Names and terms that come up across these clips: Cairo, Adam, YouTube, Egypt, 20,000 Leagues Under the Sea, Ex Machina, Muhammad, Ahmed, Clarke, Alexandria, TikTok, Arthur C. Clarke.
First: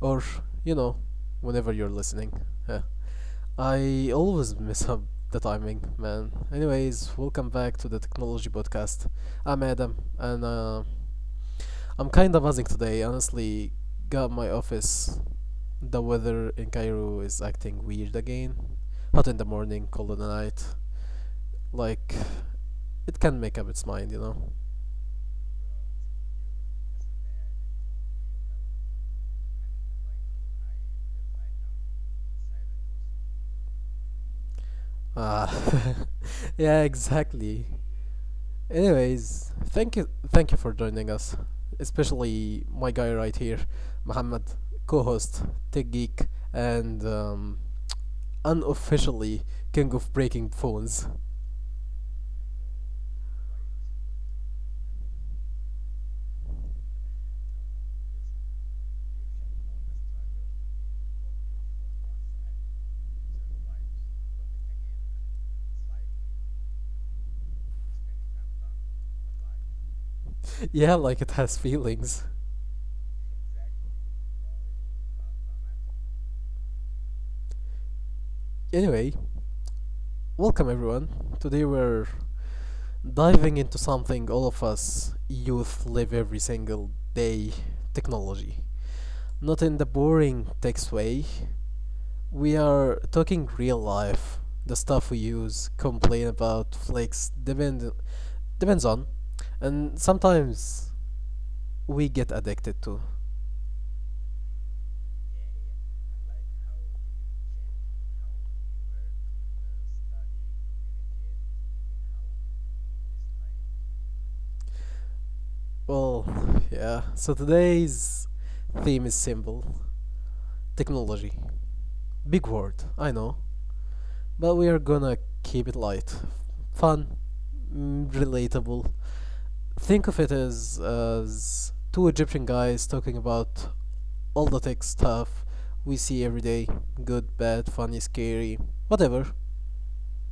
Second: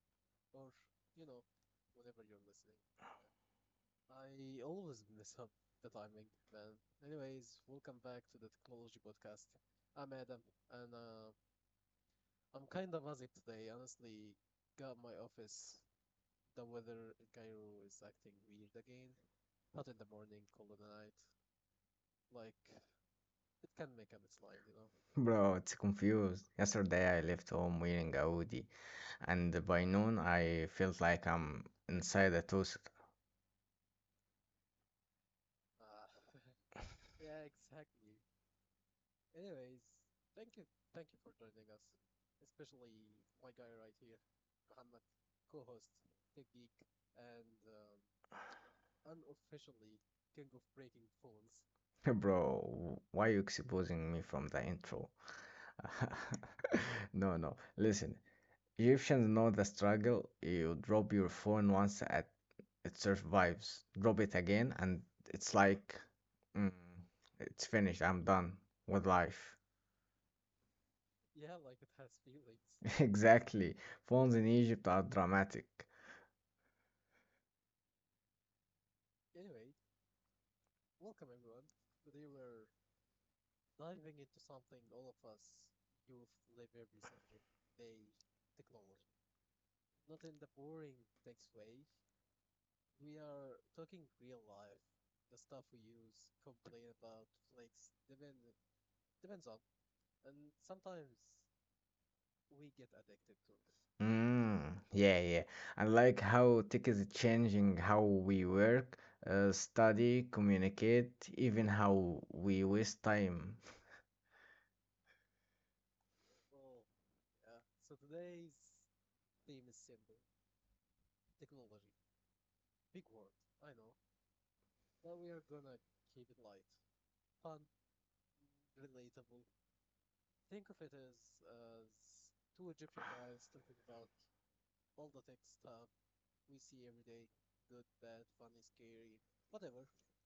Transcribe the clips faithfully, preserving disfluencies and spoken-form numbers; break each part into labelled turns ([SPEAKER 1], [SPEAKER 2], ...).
[SPEAKER 1] or you know, whenever you're listening. Yeah. I always mess up the timing, man. Anyways, welcome back to the Technology Podcast. I'm Adam, and uh, I'm kinda buzzing today, honestly. Got my office. The weather in Cairo is acting weird again. Hot in the morning, cold at night. Like, it can not make up its mind, you know?
[SPEAKER 2] Bro, it's confused. Yesterday I left home wearing a hoodie, and by noon I felt like I'm inside a toaster.
[SPEAKER 1] Ah, yeah, exactly. Anyways, thank you, thank you for joining us, especially my guy right here, Muhammad, co-host, tech geek, and um, unofficially king of breaking phones.
[SPEAKER 2] Bro, why you exposing me from the intro? No, no. Listen, Egyptians know the struggle. You drop your phone once at it survives, drop it again, and it's like, mm, it's finished. I'm done with life.
[SPEAKER 1] yeah, like it has feelings.
[SPEAKER 2] Exactly. Phones in Egypt are dramatic.
[SPEAKER 1] Anyway, welcome everyone. Today we're diving into something all of us youth live every single day: technology. Not in the boring text way, we are talking real life, the stuff we use, complain about, flex, depend, depends on, and sometimes we get addicted to.
[SPEAKER 2] Mm, yeah, yeah. I like how tech is changing how we work, uh, study, communicate, even how we waste time.
[SPEAKER 1] Well, yeah. So today's theme is simple technology. Big word, I know. But we are gonna keep it light, fun, mm, relatable. Think of it as as two Egyptian guys talking about all the tech stuff we see every day. Good, bad, funny, scary, whatever.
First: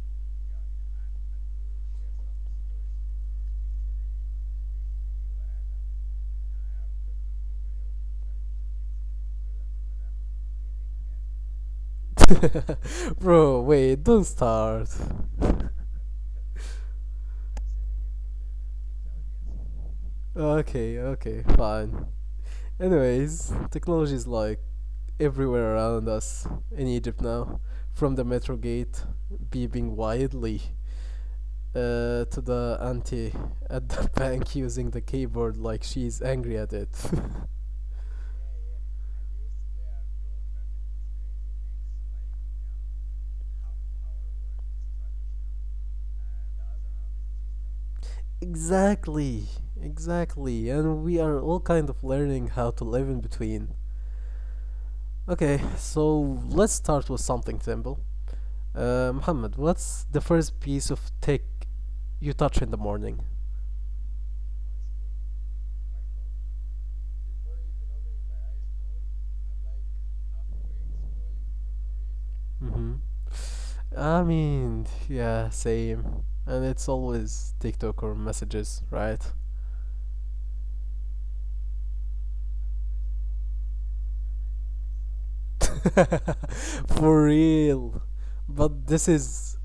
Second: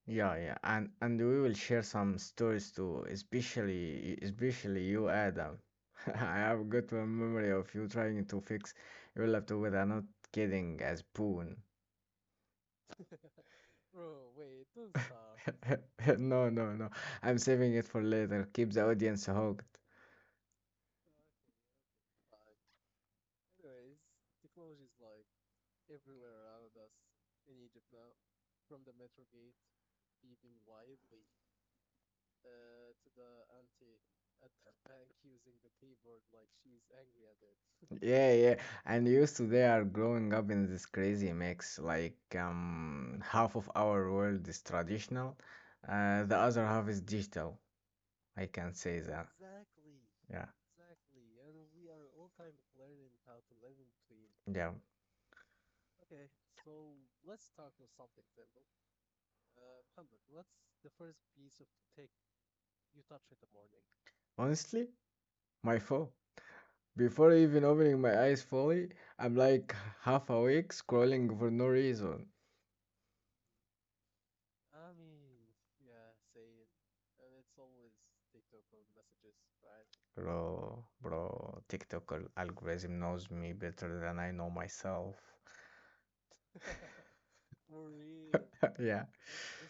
[SPEAKER 2] Yeah, yeah. And and we will share some stories too, especially especially you, Adam. I have a good memory of you trying to fix your laptop with a not kidding as spoon.
[SPEAKER 1] Bro, wait, don't start.
[SPEAKER 2] No, no, no. I'm saving it for later. Keep the audience hooked.
[SPEAKER 1] okay, okay, fine. Anyways, technology is like everywhere around us in Egypt now, from the metro gate beeping wildly uh, to the auntie at the bank using the keyboard like she's angry at it.
[SPEAKER 2] Yeah, yeah. And used to they are growing up in this crazy mix. Like um, half of our world is traditional, uh, the other half is digital. I can say that.
[SPEAKER 1] exactly,
[SPEAKER 2] Yeah,
[SPEAKER 1] exactly. And we are all kind of learning how to live in between.
[SPEAKER 2] yeah.
[SPEAKER 1] Okay, so let's start with something simple. Uh, Muhammad, what's the first piece of tech you touch in the morning?
[SPEAKER 2] Honestly, my phone. Before even opening my eyes fully, I'm like half awake scrolling for no reason.
[SPEAKER 1] Mm-hmm. I mean, yeah, same. And it's always TikTok or messages, right?
[SPEAKER 2] Bro, bro, TikTok al- algorithm knows me better than I know myself.
[SPEAKER 1] For real. But
[SPEAKER 2] Yeah.
[SPEAKER 1] this is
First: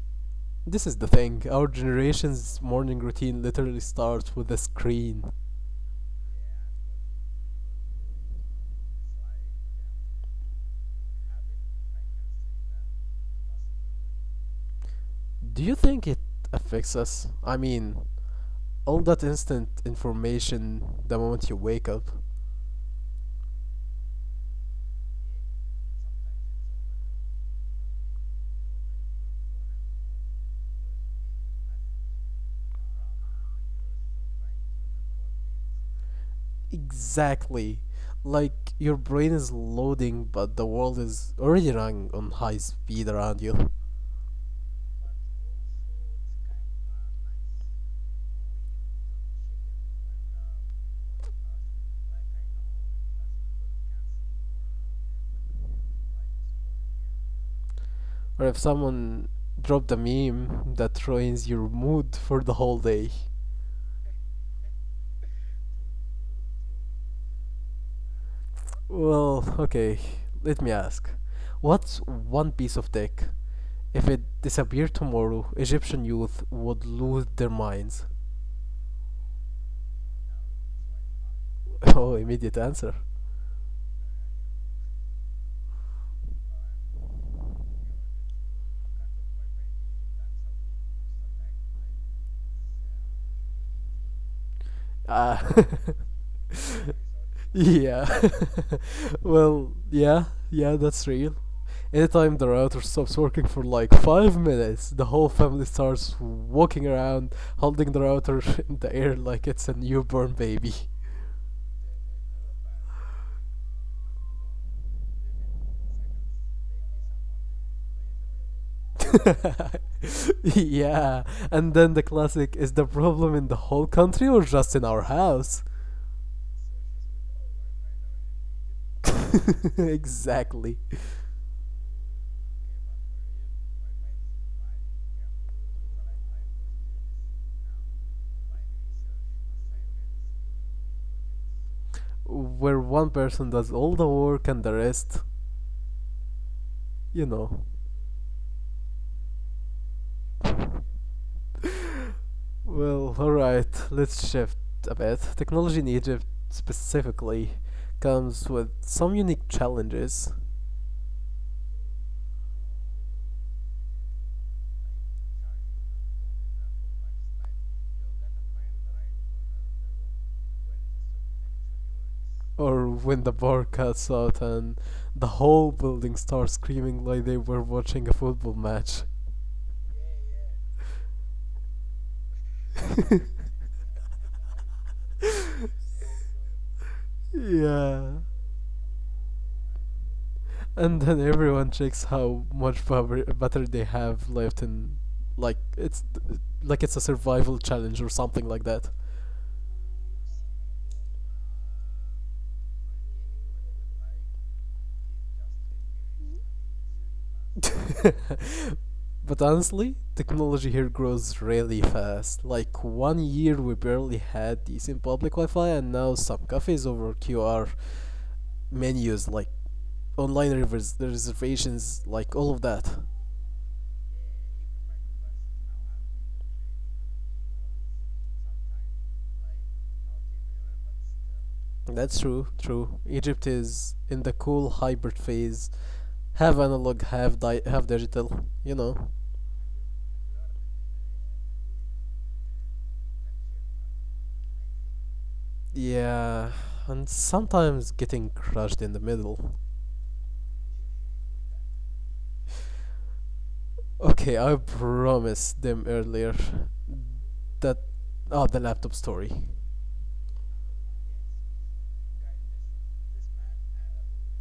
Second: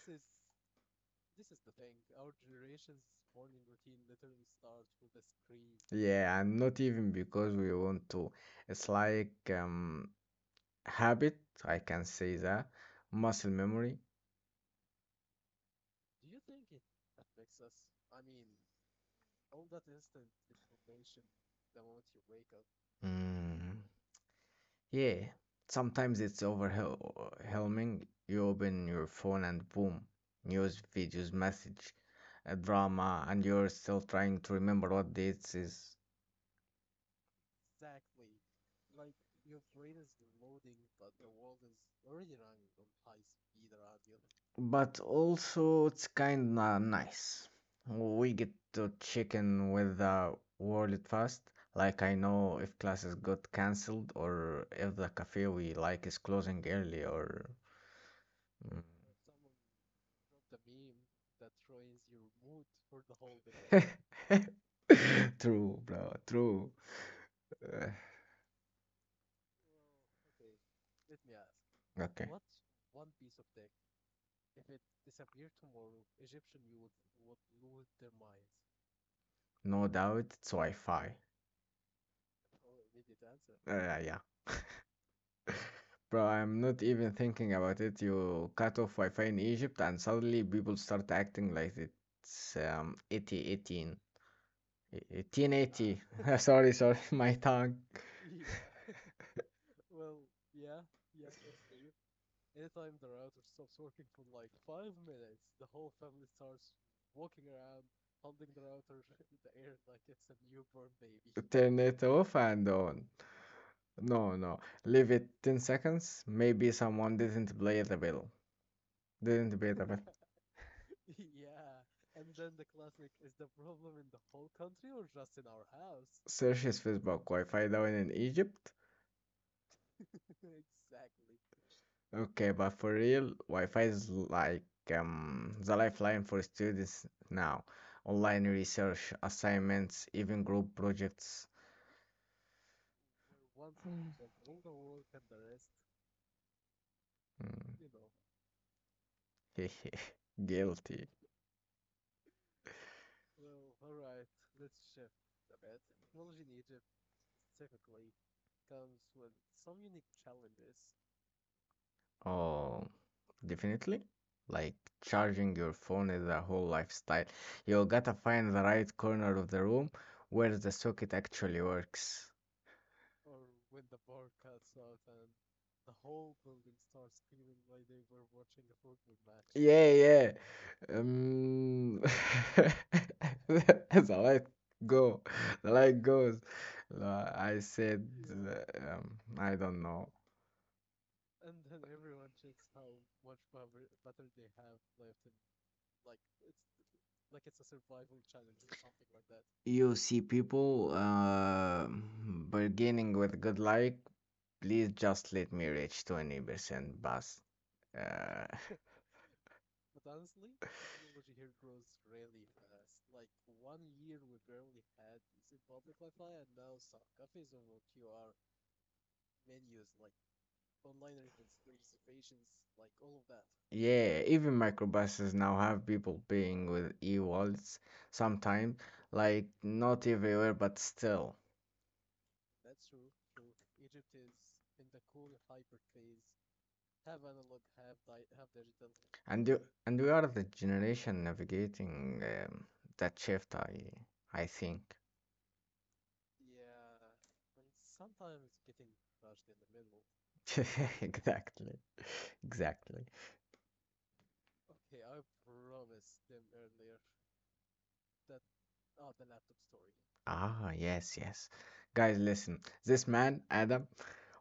[SPEAKER 1] this is the thing. Our generation's morning routine literally starts with a screen.
[SPEAKER 2] Yeah, and not even because we want to. It's like um, habit, I can say that. Muscle memory.
[SPEAKER 1] Do you think it affects us? I mean, all that instant information the moment you wake up.
[SPEAKER 2] Mm, yeah, sometimes it's overwhelming. You open your phone and boom, news, videos, message, a drama, and you're still trying to remember what dates is.
[SPEAKER 1] Exactly. Like your brain is loading, but the world is already running on high speed around you.
[SPEAKER 2] But also it's kinda nice. We get to check in with the world fast. Like I know if classes got cancelled or if the cafe we like is closing early or
[SPEAKER 1] Or if
[SPEAKER 2] Mm.
[SPEAKER 1] someone dropped a meme that ruins your mood for the whole day.
[SPEAKER 2] day. True, bro, true. Uh,
[SPEAKER 1] Well, okay, let me ask. What's
[SPEAKER 2] okay.
[SPEAKER 1] one piece of tech? If it disappeared tomorrow, Egyptian youth would lose their minds.
[SPEAKER 2] No doubt it's Wi-Fi.
[SPEAKER 1] Oh, immediate answer.
[SPEAKER 2] Uh, yeah. Bro, I'm not even thinking about it. You cut off Wi-Fi in Egypt, and suddenly people start acting like it's um 80
[SPEAKER 1] Ah.
[SPEAKER 2] eighteen eighteen eighty. Sorry, sorry, my tongue.
[SPEAKER 1] yeah. well, yeah, yeah, that's real. Anytime the router stops working for like five minutes, the whole family starts walking around holding the router in the air like it's a newborn baby.
[SPEAKER 2] Turn it off and on. No, no, leave it ten seconds. Maybe someone didn't play the bill. Didn't pay the bill.
[SPEAKER 1] yeah, and then the classic is the problem in the whole country or just in our house?
[SPEAKER 2] Searches Facebook Wi-Fi down in Egypt.
[SPEAKER 1] exactly.
[SPEAKER 2] Okay, but for real, Wi-Fi is like um, the lifeline for students now. Online research, assignments, even group projects.
[SPEAKER 1] Where one person does all the work and the rest, you know.
[SPEAKER 2] the rest. Mm. Guilty.
[SPEAKER 1] Well, alright, let's shift a bit. Technology in Egypt specifically comes with some unique challenges.
[SPEAKER 2] Oh, definitely. Like charging your phone is a whole lifestyle. You gotta find the right corner of the room where the socket actually works.
[SPEAKER 1] Or when the bar cuts out and the whole building starts screaming like they were watching a football match.
[SPEAKER 2] Yeah, yeah. Um, the light go, the light goes. Uh, I said,
[SPEAKER 1] yeah.
[SPEAKER 2] yeah. uh, um, I don't know.
[SPEAKER 1] And then everyone checks how much power, butter they have left and like it's like it's a survival challenge or something like that.
[SPEAKER 2] You see people uh, beginning with good like, please just let me reach twenty percent bus.
[SPEAKER 1] but honestly, technology here grows really fast. Like one year we barely had decent public Wi-Fi and now some cafes over Q R menus like online revers- reservations like all of that.
[SPEAKER 2] Yeah, even microbuses now have people paying with e-wallets sometimes, like not everywhere, but still.
[SPEAKER 1] That's true, true. Egypt is in the cool hybrid phase, half analog, half di- half digital, you know.
[SPEAKER 2] And you, and we are the generation navigating um, that shift, I I think.
[SPEAKER 1] Yeah, and sometimes getting crushed in the middle.
[SPEAKER 2] Exactly. Exactly.
[SPEAKER 1] Okay, I promised them earlier that oh, the laptop story.
[SPEAKER 2] Ah, yes, yes. Guys, listen. This man, Adam,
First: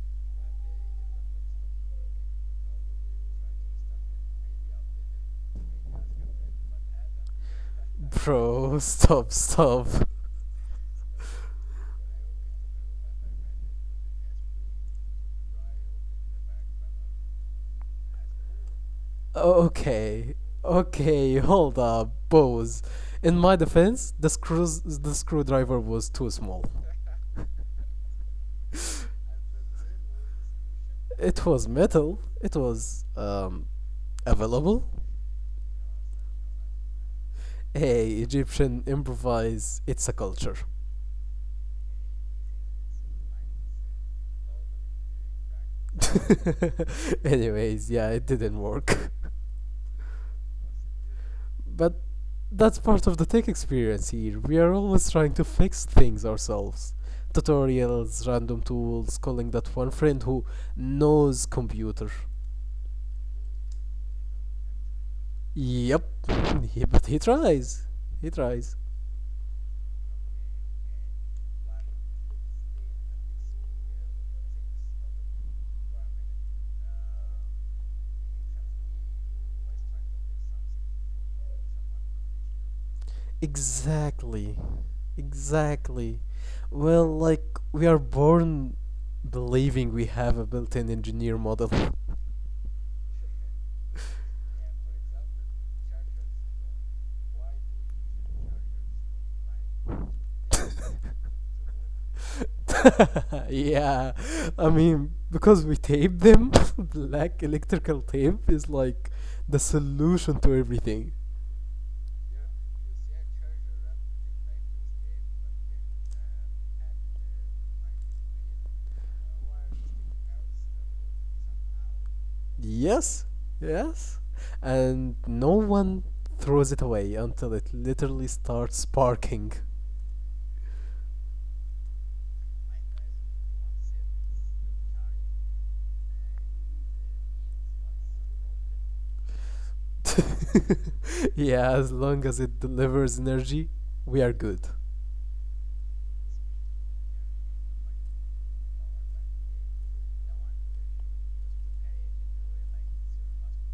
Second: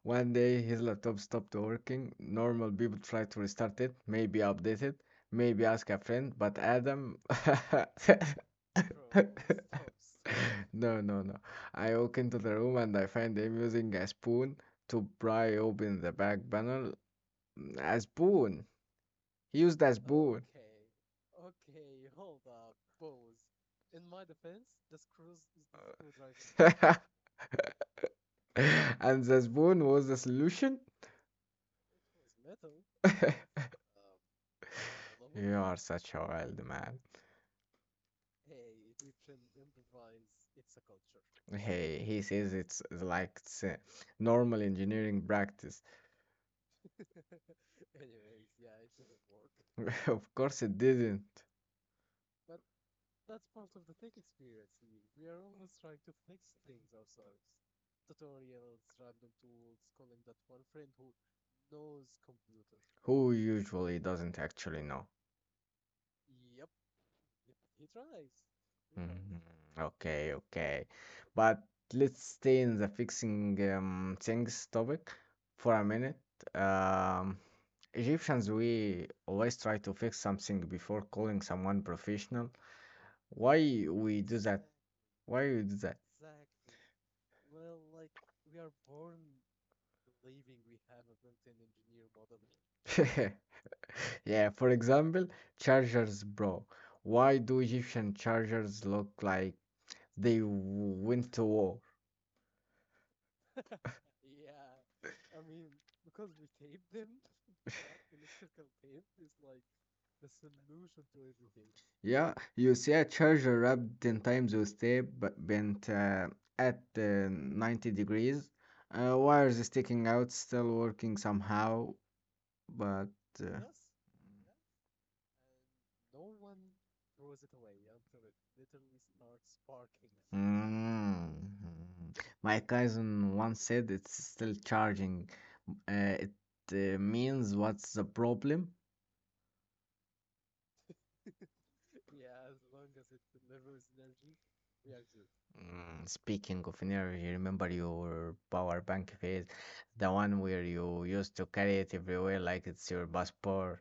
[SPEAKER 2] one day his laptop stopped working. Normal people try to restart it, maybe update it, maybe ask a friend, but Adam. Bro, stop.
[SPEAKER 1] Bro, stop, stop.
[SPEAKER 2] No, no, no. I walk into the room and I find him using a spoon to pry open the back panel. Mm, A spoon! He used a
[SPEAKER 1] Okay,
[SPEAKER 2] spoon.
[SPEAKER 1] okay, hold up, pause. In my defense, the screws the screwdriver was too small.
[SPEAKER 2] Screwdriver. And the spoon was the solution?
[SPEAKER 1] It was metal. It was um, available.
[SPEAKER 2] You are such a wild man.
[SPEAKER 1] Hey, Egyptian improvise. It's a culture.
[SPEAKER 2] He he says it's like it's a normal engineering practice.
[SPEAKER 1] Anyways, yeah, it didn't work.
[SPEAKER 2] Of course it didn't.
[SPEAKER 1] But that's part of the tech experience here. We are always trying to fix things ourselves. Tutorials, random tools, calling that one friend who knows computer.
[SPEAKER 2] Who usually doesn't actually know?
[SPEAKER 1] Yep, but he tries. He tries.
[SPEAKER 2] Mhm. Okay, okay. But let's stay in the fixing um, things topic for a minute. Um, Egyptians, we always try to fix something before calling someone professional. Why we do
[SPEAKER 1] Exactly.
[SPEAKER 2] that? Why we do that?
[SPEAKER 1] Exactly. Well, like, we are born believing we have a built in engineer model.
[SPEAKER 2] Yeah, for example, chargers, bro. Why do Egyptian chargers look like they went to war?
[SPEAKER 1] yeah. I mean, because we tape them, black electrical tape is like the solution to everything.
[SPEAKER 2] Yeah, you see a charger wrapped ten times with tape but bent uh, at uh, ninety degrees, uh, wires sticking out, still working somehow, but
[SPEAKER 1] Yes.
[SPEAKER 2] uh,
[SPEAKER 1] Yes. And no one throws it away until it literally starts sparking.
[SPEAKER 2] mm. My cousin once said it's still charging. Uh, it uh, means what's the problem?
[SPEAKER 1] yeah, as long as it delivers energy, we are good.
[SPEAKER 2] Mm, speaking of energy, remember your power bank phase, the one where you used to carry it everywhere like it's your passport.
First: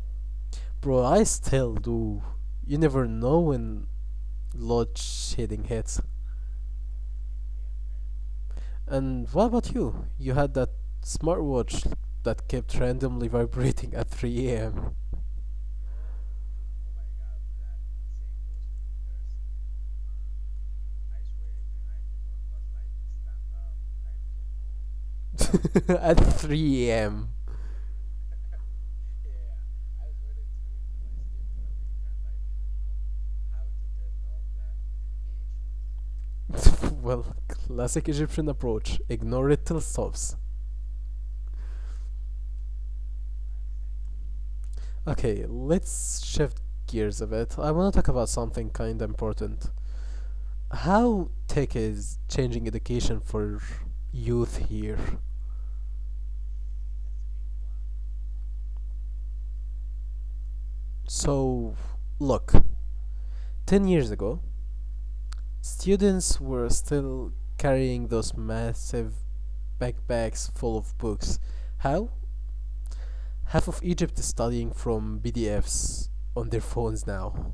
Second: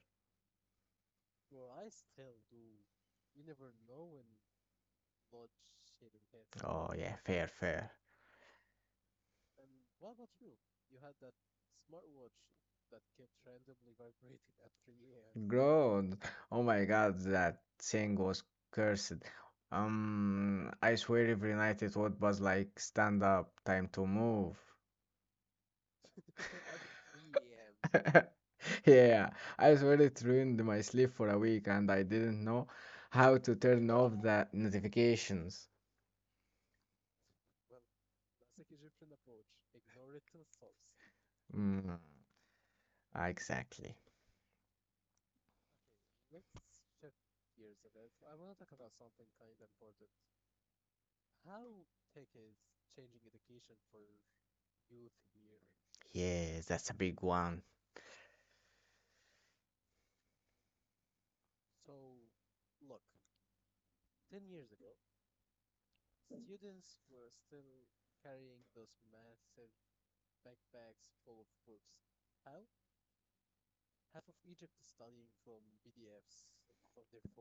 [SPEAKER 1] Bro, I still do. You never know when load shedding hits.
[SPEAKER 2] Oh yeah, fair, fair.
[SPEAKER 1] And what about you? You had that smartwatch that kept randomly vibrating at three a m
[SPEAKER 2] Bro, oh my God, that thing was cursed. Um, I swear every night it would buzz like stand up, time to move.
[SPEAKER 1] at three a m
[SPEAKER 2] three a m Yeah, I swear it ruined my sleep for a week and I didn't know how to turn off the notifications.
[SPEAKER 1] well, classic Egyptian approach. Ignore it till stops.
[SPEAKER 2] Mm, exactly.
[SPEAKER 1] Okay, let's shift gears a bit. I want to talk about something kinda important. How tech is changing education for youth here?
[SPEAKER 2] Yes, that's a big one.
[SPEAKER 1] So, look, ten years ago, students were still carrying those massive backpacks full of books. How? Half of Egypt is studying from P D Fs on their phones now.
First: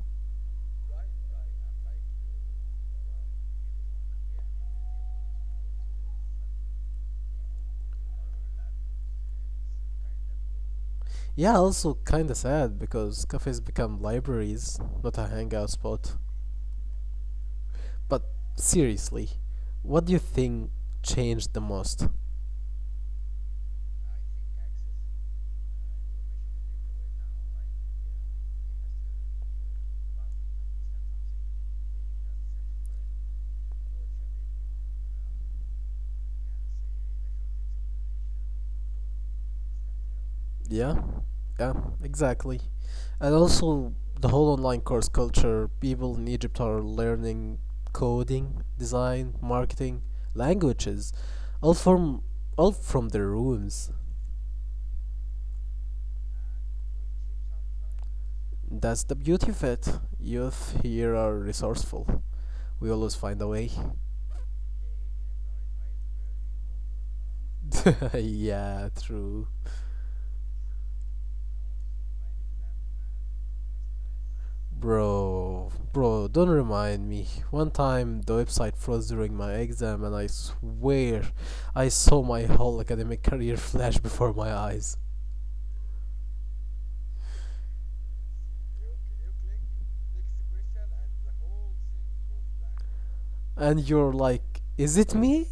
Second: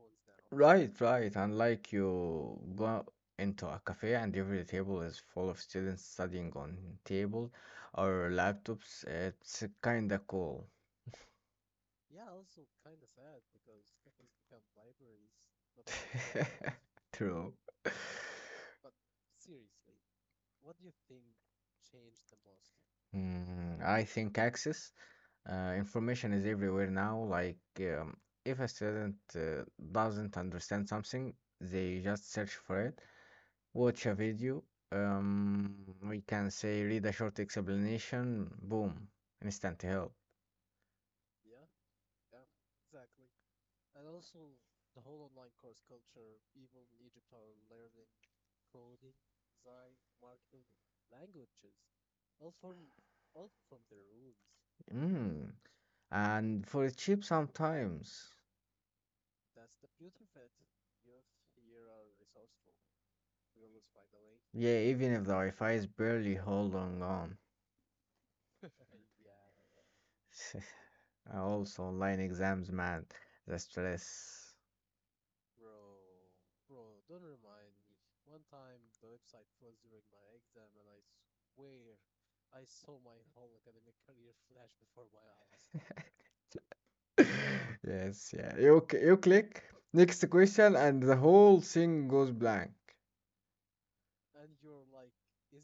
[SPEAKER 2] Right, right. And like you go into a cafe and every table is full of students studying on table or laptops, it's kinda cool.
[SPEAKER 1] Yeah, also kinda sad because cafes become libraries, not a hangout
[SPEAKER 2] Just
[SPEAKER 1] spot.
[SPEAKER 2] classrooms. True.
[SPEAKER 1] But seriously, what do you think changed the most?
[SPEAKER 2] Mm, I think access. Uh, information is everywhere now. Like, um, if a student uh, doesn't understand something, they just search for it, watch a video. Um, we can say read a short explanation. Boom, instant help.
[SPEAKER 1] Yeah, yeah, exactly. And also, the whole online course culture, people in Egypt are learning coding, design, marketing, languages, all from all from their rooms.
[SPEAKER 2] Mm. And for cheap sometimes.
[SPEAKER 1] That's the beauty of it. Youth here are resourceful. We always find a way.
[SPEAKER 2] Yeah, even if the Wi-Fi is barely holding on.
[SPEAKER 1] yeah, true.
[SPEAKER 2] Also, online exams, man, the stress.
[SPEAKER 1] Bro, bro, don't remind me. One time the website froze during my exam, and I swear I saw my whole academic career flash before my eyes.
[SPEAKER 2] Yes, yeah. You c- you click next question and the whole thing goes blank.
[SPEAKER 1] And you're like, is it me?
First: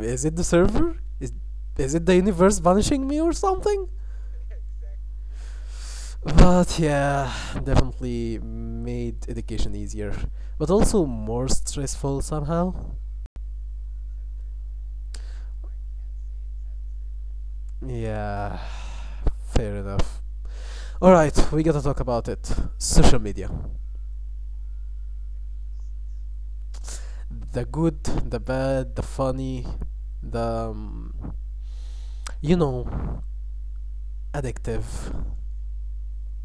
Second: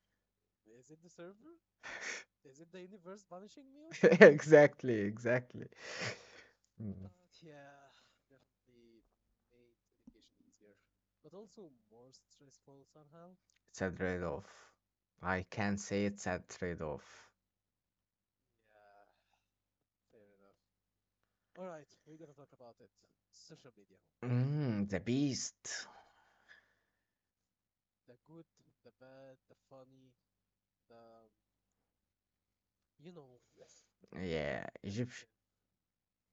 [SPEAKER 1] Is it the server? Is, is it the universe punishing me or something?
[SPEAKER 2] something? Exactly, exactly.
[SPEAKER 1] But
[SPEAKER 2] Mm.
[SPEAKER 1] yeah, definitely made education easier, but also more stressful somehow.
[SPEAKER 2] It's a trade-off. I can say it's a trade-off.
[SPEAKER 1] Yeah, fair enough. Alright, we gotta talk about it. Social media.
[SPEAKER 2] Mm, the beast.
[SPEAKER 1] The good, the bad, the funny, the. Um, you know,
[SPEAKER 2] Yeah,
[SPEAKER 1] addictive.
[SPEAKER 2] Egypt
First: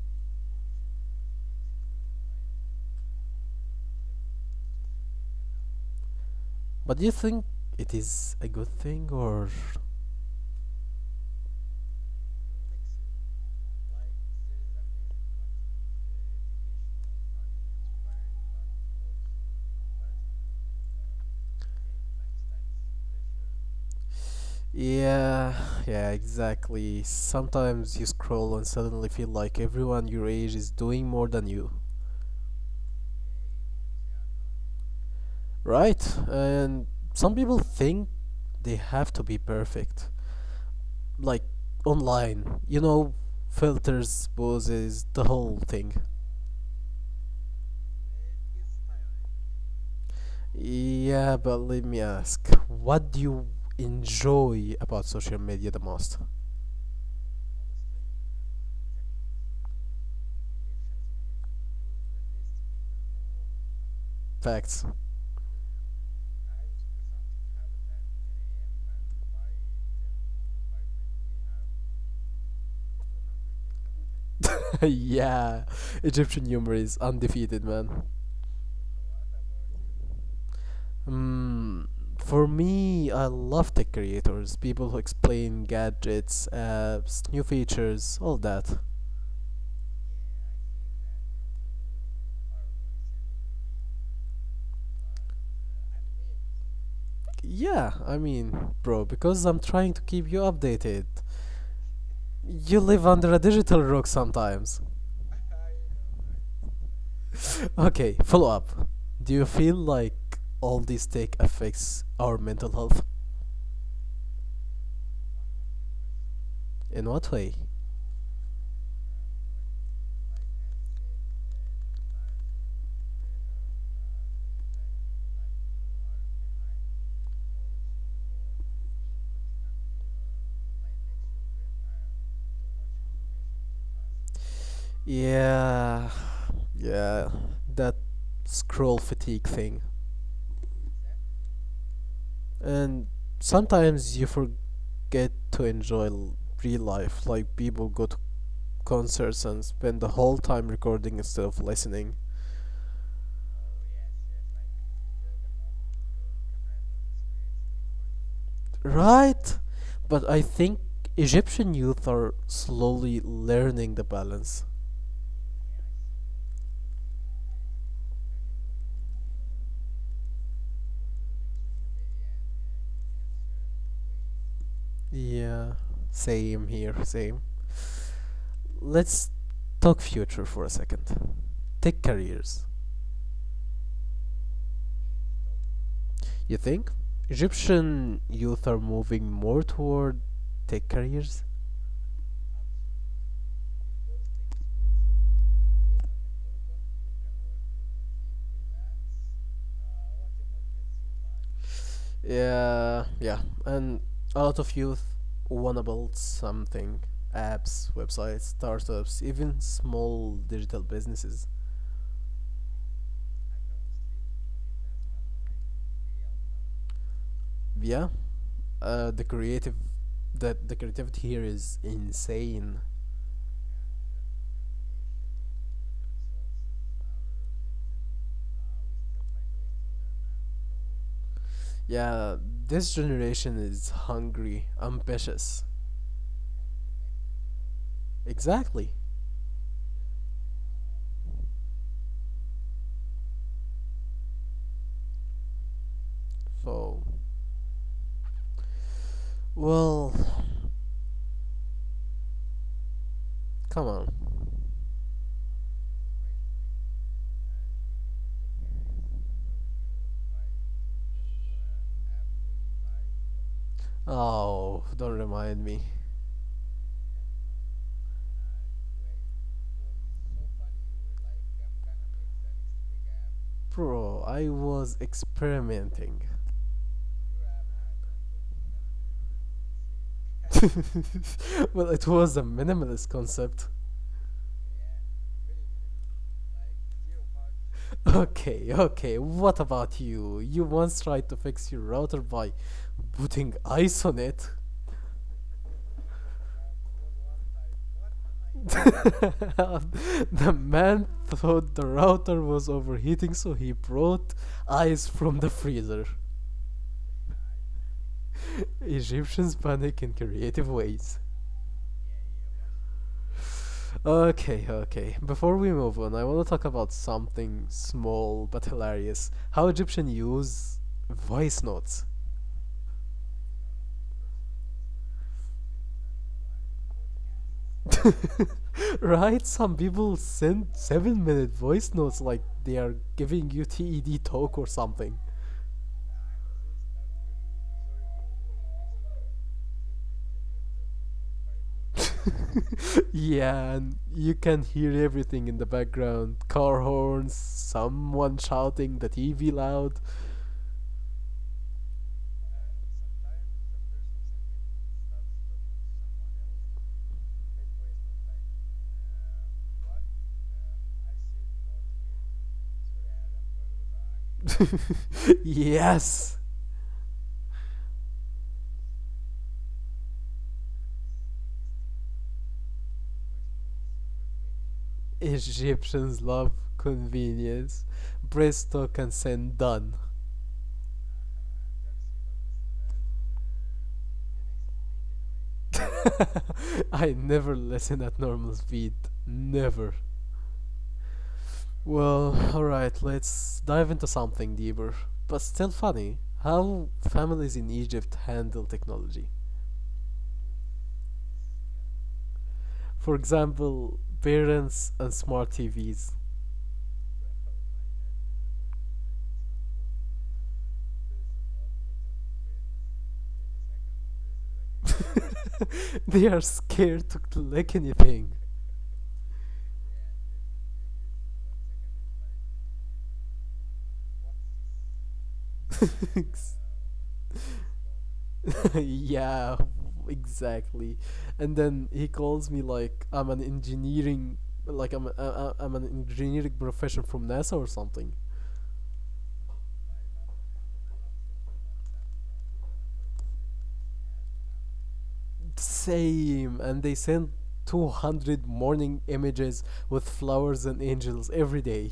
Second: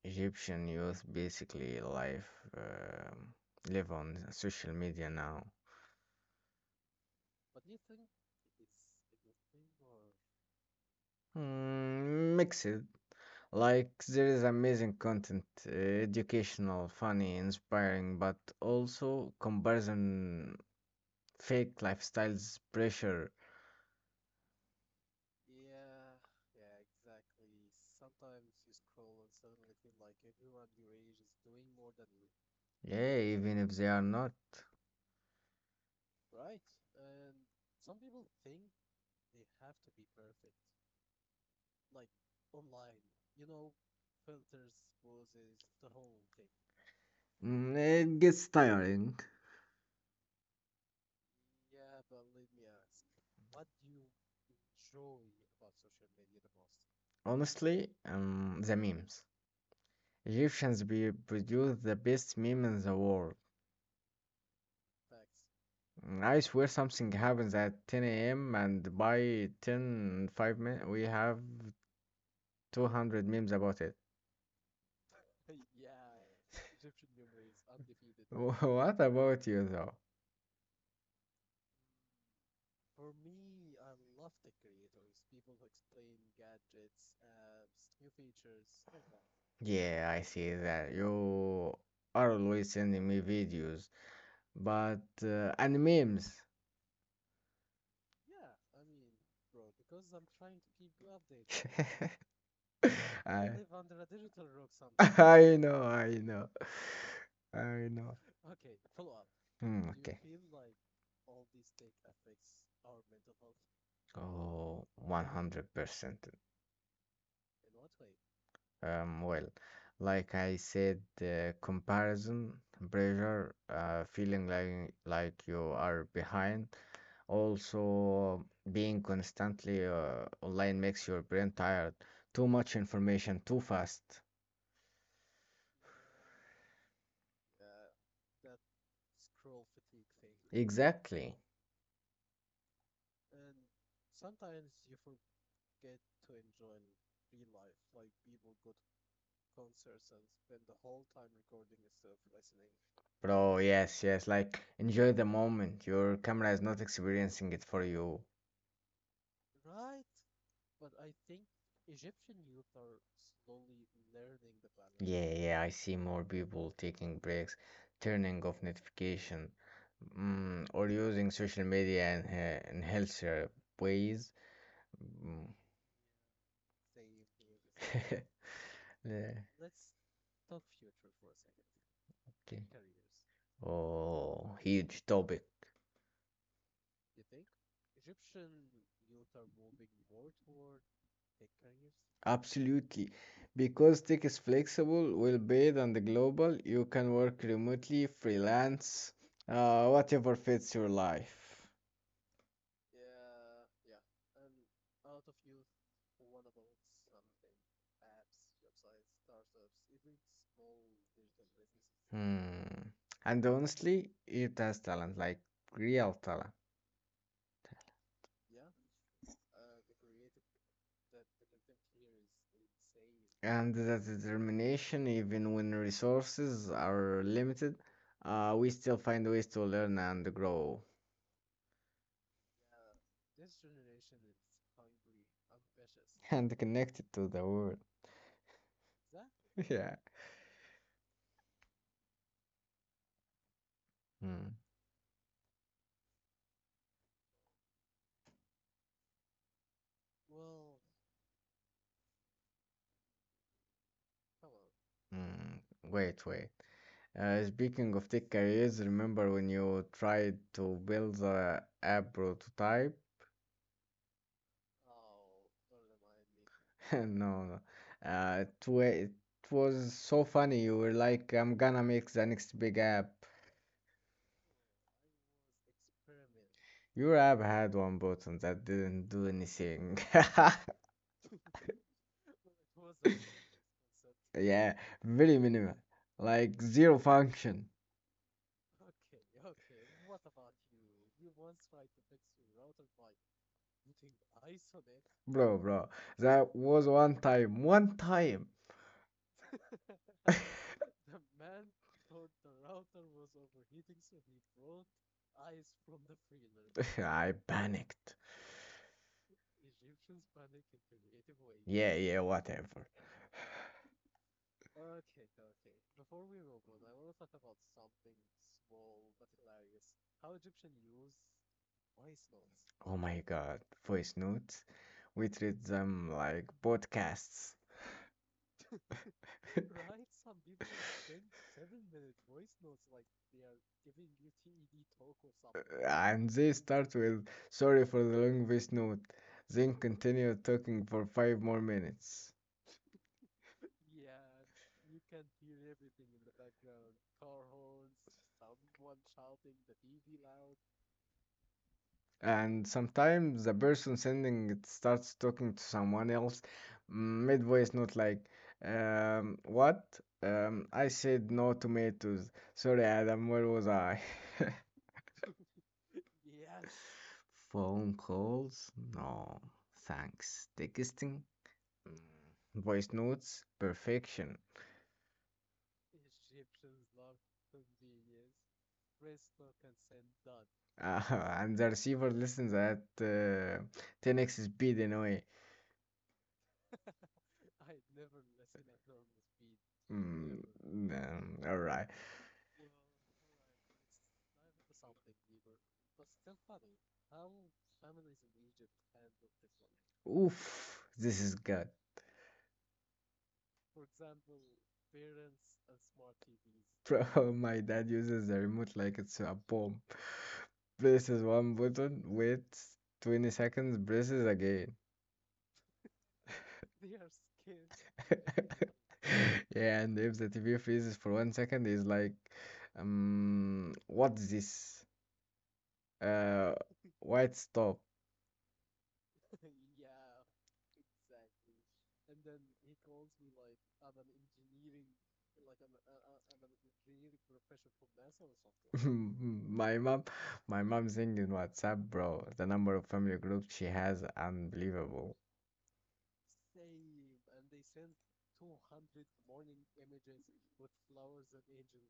[SPEAKER 2] Egyptian youth basically live um live on social media now.
[SPEAKER 1] But do you think it is a good thing or
[SPEAKER 2] Mm, mixed. Like there is amazing content, uh, educational, funny, inspiring, but also comparison, fake lifestyles, pressure.
[SPEAKER 1] yeah, yeah, exactly. Sometimes you scroll and suddenly feel like everyone your age is doing more than you.
[SPEAKER 2] Yeah, even if they are not.
[SPEAKER 1] Right? And some people think they have to be perfect. Like online, you know, filters, poses, the whole thing.
[SPEAKER 2] Mm, it gets tiring.
[SPEAKER 1] Yeah, but let me ask, what do you enjoy about social media the most?
[SPEAKER 2] Honestly, um, the memes. Egyptians be produce the best meme in the world.
[SPEAKER 1] Facts.
[SPEAKER 2] Mm, I swear something happens at ten a m and by ten five minutes we have two hundred memes about it.
[SPEAKER 1] yeah, Egyptian humor is undefeated, man.
[SPEAKER 2] Wh- What about you though?
[SPEAKER 1] Mm, for me, I love tech creators, people who explain gadgets, apps, new features, all that.
[SPEAKER 2] Yeah, I see that you are always sending me videos, but uh, and memes.
[SPEAKER 1] Yeah, I mean, bro, because I'm trying to keep you updated.
[SPEAKER 2] Updated.
[SPEAKER 1] You
[SPEAKER 2] I
[SPEAKER 1] live under a
[SPEAKER 2] I
[SPEAKER 1] digital rock sometimes.
[SPEAKER 2] I know, I know, I
[SPEAKER 1] okay,
[SPEAKER 2] know.
[SPEAKER 1] follow up. Do you feel
[SPEAKER 2] Hmm,
[SPEAKER 1] like
[SPEAKER 2] okay.
[SPEAKER 1] all this tech affects our mental health?
[SPEAKER 2] Oh, one hundred percent.
[SPEAKER 1] In what way?
[SPEAKER 2] Um, well, like I said, uh, comparison, pressure, uh, feeling like like you are behind. Also, being constantly uh, online makes your brain tired. Too much information, too fast.
[SPEAKER 1] Yeah, yeah, that scroll fatigue thing.
[SPEAKER 2] Exactly,
[SPEAKER 1] And sometimes you forget to enjoy l- real life, like people go to concerts and spend the whole time recording instead of listening.
[SPEAKER 2] bro. Yes, yes. Like enjoy the moment. Your camera is not experiencing it for you.
[SPEAKER 1] Right? But I think Egyptian youth are slowly learning the balance.
[SPEAKER 2] Yeah, yeah, I see more people taking breaks, turning off notification, mm, or using social media in uh, and healthier ways. Mm.
[SPEAKER 1] Yeah, same here, same.
[SPEAKER 2] the same here.
[SPEAKER 1] Let's
[SPEAKER 2] Yeah,
[SPEAKER 1] talk future for a second. Tech
[SPEAKER 2] okay.
[SPEAKER 1] careers.
[SPEAKER 2] Oh, huge topic.
[SPEAKER 1] You think Egyptian youth are moving more toward tech careers?
[SPEAKER 2] Absolutely. Because tech is flexible, well-paid, and global, you can work remotely, freelance, uh, whatever fits your life.
[SPEAKER 1] Yeah, yeah. And a lot of youth wanna build something apps, websites, startups, even small digital businesses.
[SPEAKER 2] Hmm. And honestly, it has talent, like real talent.
[SPEAKER 1] Yeah, uh, the creative the, the creativity here is insane.
[SPEAKER 2] And the determination, even when resources are limited, uh, we still find ways to learn and grow.
[SPEAKER 1] Yeah, this generation is hungry, ambitious.
[SPEAKER 2] And connected to the world.
[SPEAKER 1] Exactly.
[SPEAKER 2] Yeah. Hmm.
[SPEAKER 1] So, well, come on.
[SPEAKER 2] Hmm. Wait, wait. Uh, speaking of tech careers, remember when you tried to build the app prototype?
[SPEAKER 1] Oh, don't remind me.
[SPEAKER 2] No, no. Uh, it, wa- it was so funny. You were like, I'm gonna make the next big app.
[SPEAKER 1] Bro, I was experimenting.
[SPEAKER 2] Your app had one button that didn't do anything.
[SPEAKER 1] well, it was a minimalist concept.
[SPEAKER 2] Yeah, very minimal. Like zero function.
[SPEAKER 1] Okay, okay, what about you? You once tried to fix your router by putting ice on it.
[SPEAKER 2] Bro, bro. That was one time. One time.
[SPEAKER 1] the man thought the router was overheating, so he brought ice from the freezer.
[SPEAKER 2] I panicked.
[SPEAKER 1] Egyptians panic in creative ways.
[SPEAKER 2] Yeah, yeah, whatever.
[SPEAKER 1] Okay, okay. Before we move on, I want to talk about something small but hilarious. How Egyptians use voice notes.
[SPEAKER 2] Oh my God, voice notes. We treat them like podcasts.
[SPEAKER 1] right? Some people send seven minute voice notes like they are giving you TED talk or something.
[SPEAKER 2] And they start with, sorry for the long voice note, then continue talking for five more minutes.
[SPEAKER 1] yeah, and you can hear everything in the background car horns, someone shouting, the T V loud.
[SPEAKER 2] And sometimes the person sending it starts talking to someone else mid voice note like, um, what? Um, I said no tomatoes. Sorry, Adam, where was I?
[SPEAKER 1] yes!
[SPEAKER 2] Phone calls? No, thanks. Texting? Mm, Voice notes? Perfection.
[SPEAKER 1] Egyptians love convenience. Presto and send done.
[SPEAKER 2] Uh, and the receiver listens at uh, ten x speed anyway.
[SPEAKER 1] I never listen at normal speed. Never.
[SPEAKER 2] Mm, um, all right.
[SPEAKER 1] Well, alright, let's dive into something deeper, but still funny. How families in Egypt handle technology.
[SPEAKER 2] Oof, this is good.
[SPEAKER 1] For example, parents and smart T Vs.
[SPEAKER 2] Bro, my dad uses the remote like it's a bomb. Presses one button, waits twenty seconds, presses again.
[SPEAKER 1] they are scared to click anything.
[SPEAKER 2] Yeah, and if the T V freezes for one second, he's like, um, what's this? Uh, why it stop?
[SPEAKER 1] yeah, exactly. And then he calls me like I'm an engineering, like I'm a- a- I'm an engineering professor from NASA or something.
[SPEAKER 2] My mom, my mom's in WhatsApp, bro. The number of family groups she has, unbelievable.
[SPEAKER 1] Same, and they send two hundred morning images with flowers and angels every day.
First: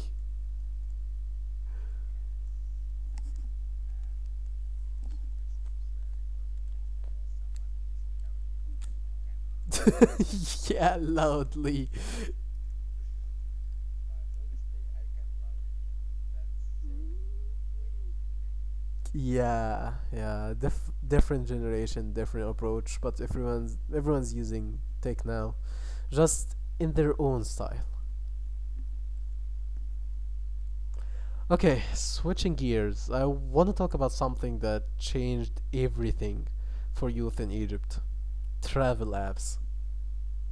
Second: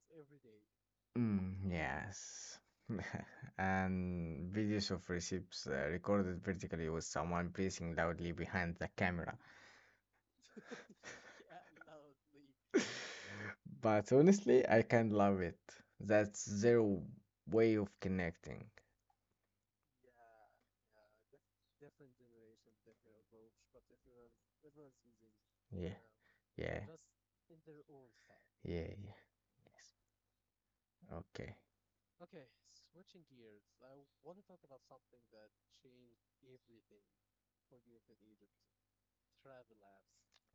[SPEAKER 2] Mm, yes. And videos of recipes uh, recorded vertically with someone breathing loudly behind the camera.
[SPEAKER 1] yeah, loudly.
[SPEAKER 2] But honestly, I can't love it. That's their way of connecting.
[SPEAKER 1] Yeah, yeah. Dif- different generation, different approach, but everyone's everyone's using tech now,
[SPEAKER 2] Yeah,
[SPEAKER 1] just
[SPEAKER 2] yeah, yeah,
[SPEAKER 1] in their own style.
[SPEAKER 2] yeah, yeah. Yes. Okay.
[SPEAKER 1] Okay, switching gears, I want to talk about something that changed everything for youth in Egypt travel apps.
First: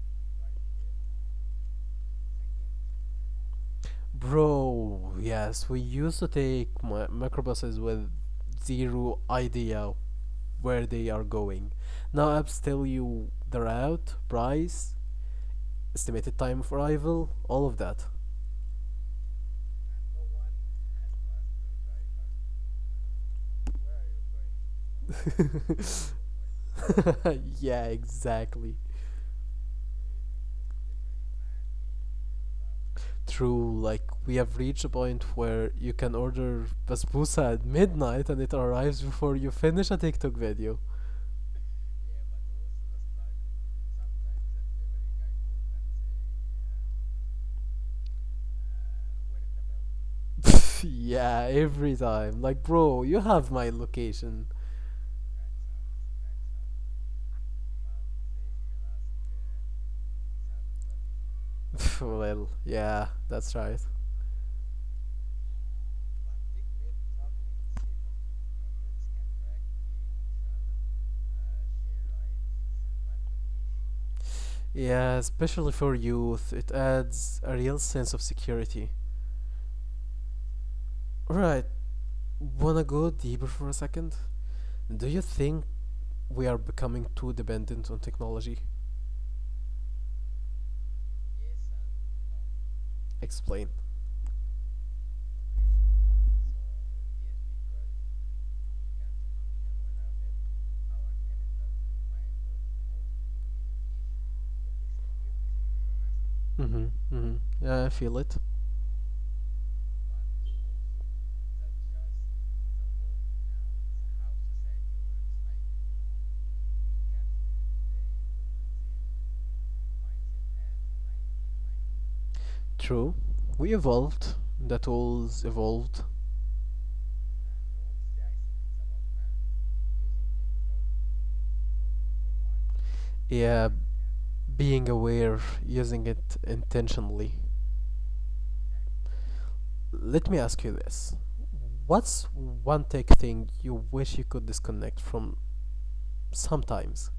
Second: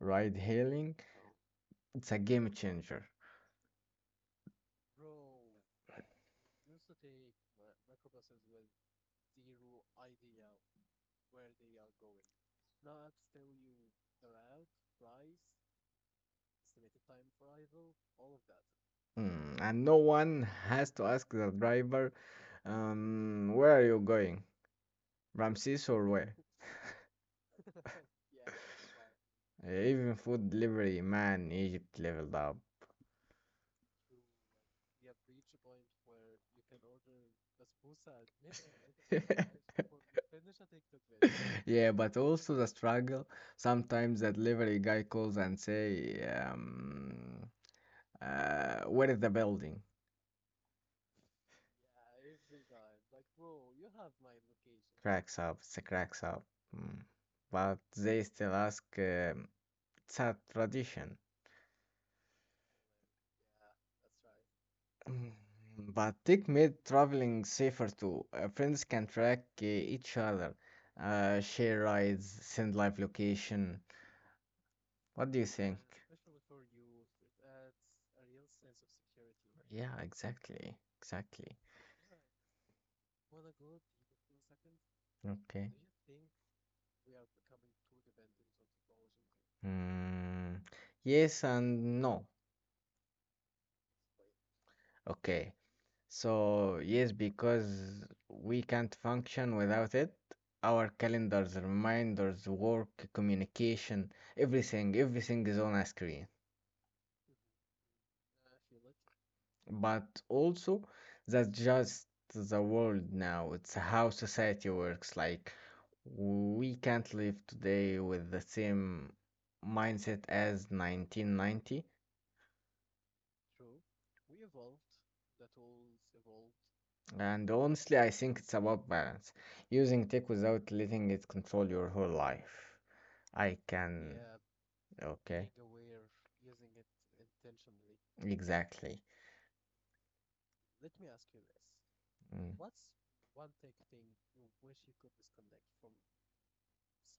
[SPEAKER 2] Ride hailing, it's a game changer.
[SPEAKER 1] Bro, yes, we used to take mi- microbuses with zero idea where they are going. Now apps tell you the route, price, estimated time of arrival, all of that.
[SPEAKER 2] Mm, and no one has to ask the driver, um, where are you going? Ramses or where?
[SPEAKER 1] yeah, exactly.
[SPEAKER 2] Even food delivery, man, Egypt leveled up.
[SPEAKER 1] True, like we have reached a point where you can order basbousa at midnight and it arrives before you finish a TikTok video.
[SPEAKER 2] Yeah, but also the struggle. Sometimes the delivery guy calls and say, um, uh, where is the building?
[SPEAKER 1] yeah, every time. Like, bro, you have my location.
[SPEAKER 2] Cracks up, it's a cracks up. Mm. But they still ask, um, it's a tradition.
[SPEAKER 1] well, yeah, that's right.
[SPEAKER 2] Mm, But tech made traveling safer too. Uh, friends can track uh, each other, uh, share rides, send live location.
[SPEAKER 1] Yeah,
[SPEAKER 2] What do you
[SPEAKER 1] especially
[SPEAKER 2] think?
[SPEAKER 1] for youth, it adds a real sense of security.
[SPEAKER 2] Yeah, exactly. Exactly.
[SPEAKER 1] Right, wanna go deeper for a second? Do you think
[SPEAKER 2] Okay.
[SPEAKER 1] we are becoming too dependent on technology?
[SPEAKER 2] Think? Mm, yes and no.
[SPEAKER 1] Explain.
[SPEAKER 2] Okay. So, yes, because we can't function without it. Our calendars, reminders, work, communication, everything, everything is on a screen.
[SPEAKER 1] Mm-hmm, mm-hmm. Yeah, I feel it.
[SPEAKER 2] But also, that's just the world now. It's how society works. Like, we can't live today with the same mindset as nineteen ninety.
[SPEAKER 1] True. We evolved. The tools evolved.
[SPEAKER 2] And honestly, I think it's about balance, using tech without letting it control your whole life. I
[SPEAKER 1] Yeah,
[SPEAKER 2] can.
[SPEAKER 1] being aware,
[SPEAKER 2] Okay,
[SPEAKER 1] using it intentionally.
[SPEAKER 2] exactly.
[SPEAKER 1] Let me ask you this. What's one tech thing you wish you could disconnect from sometimes?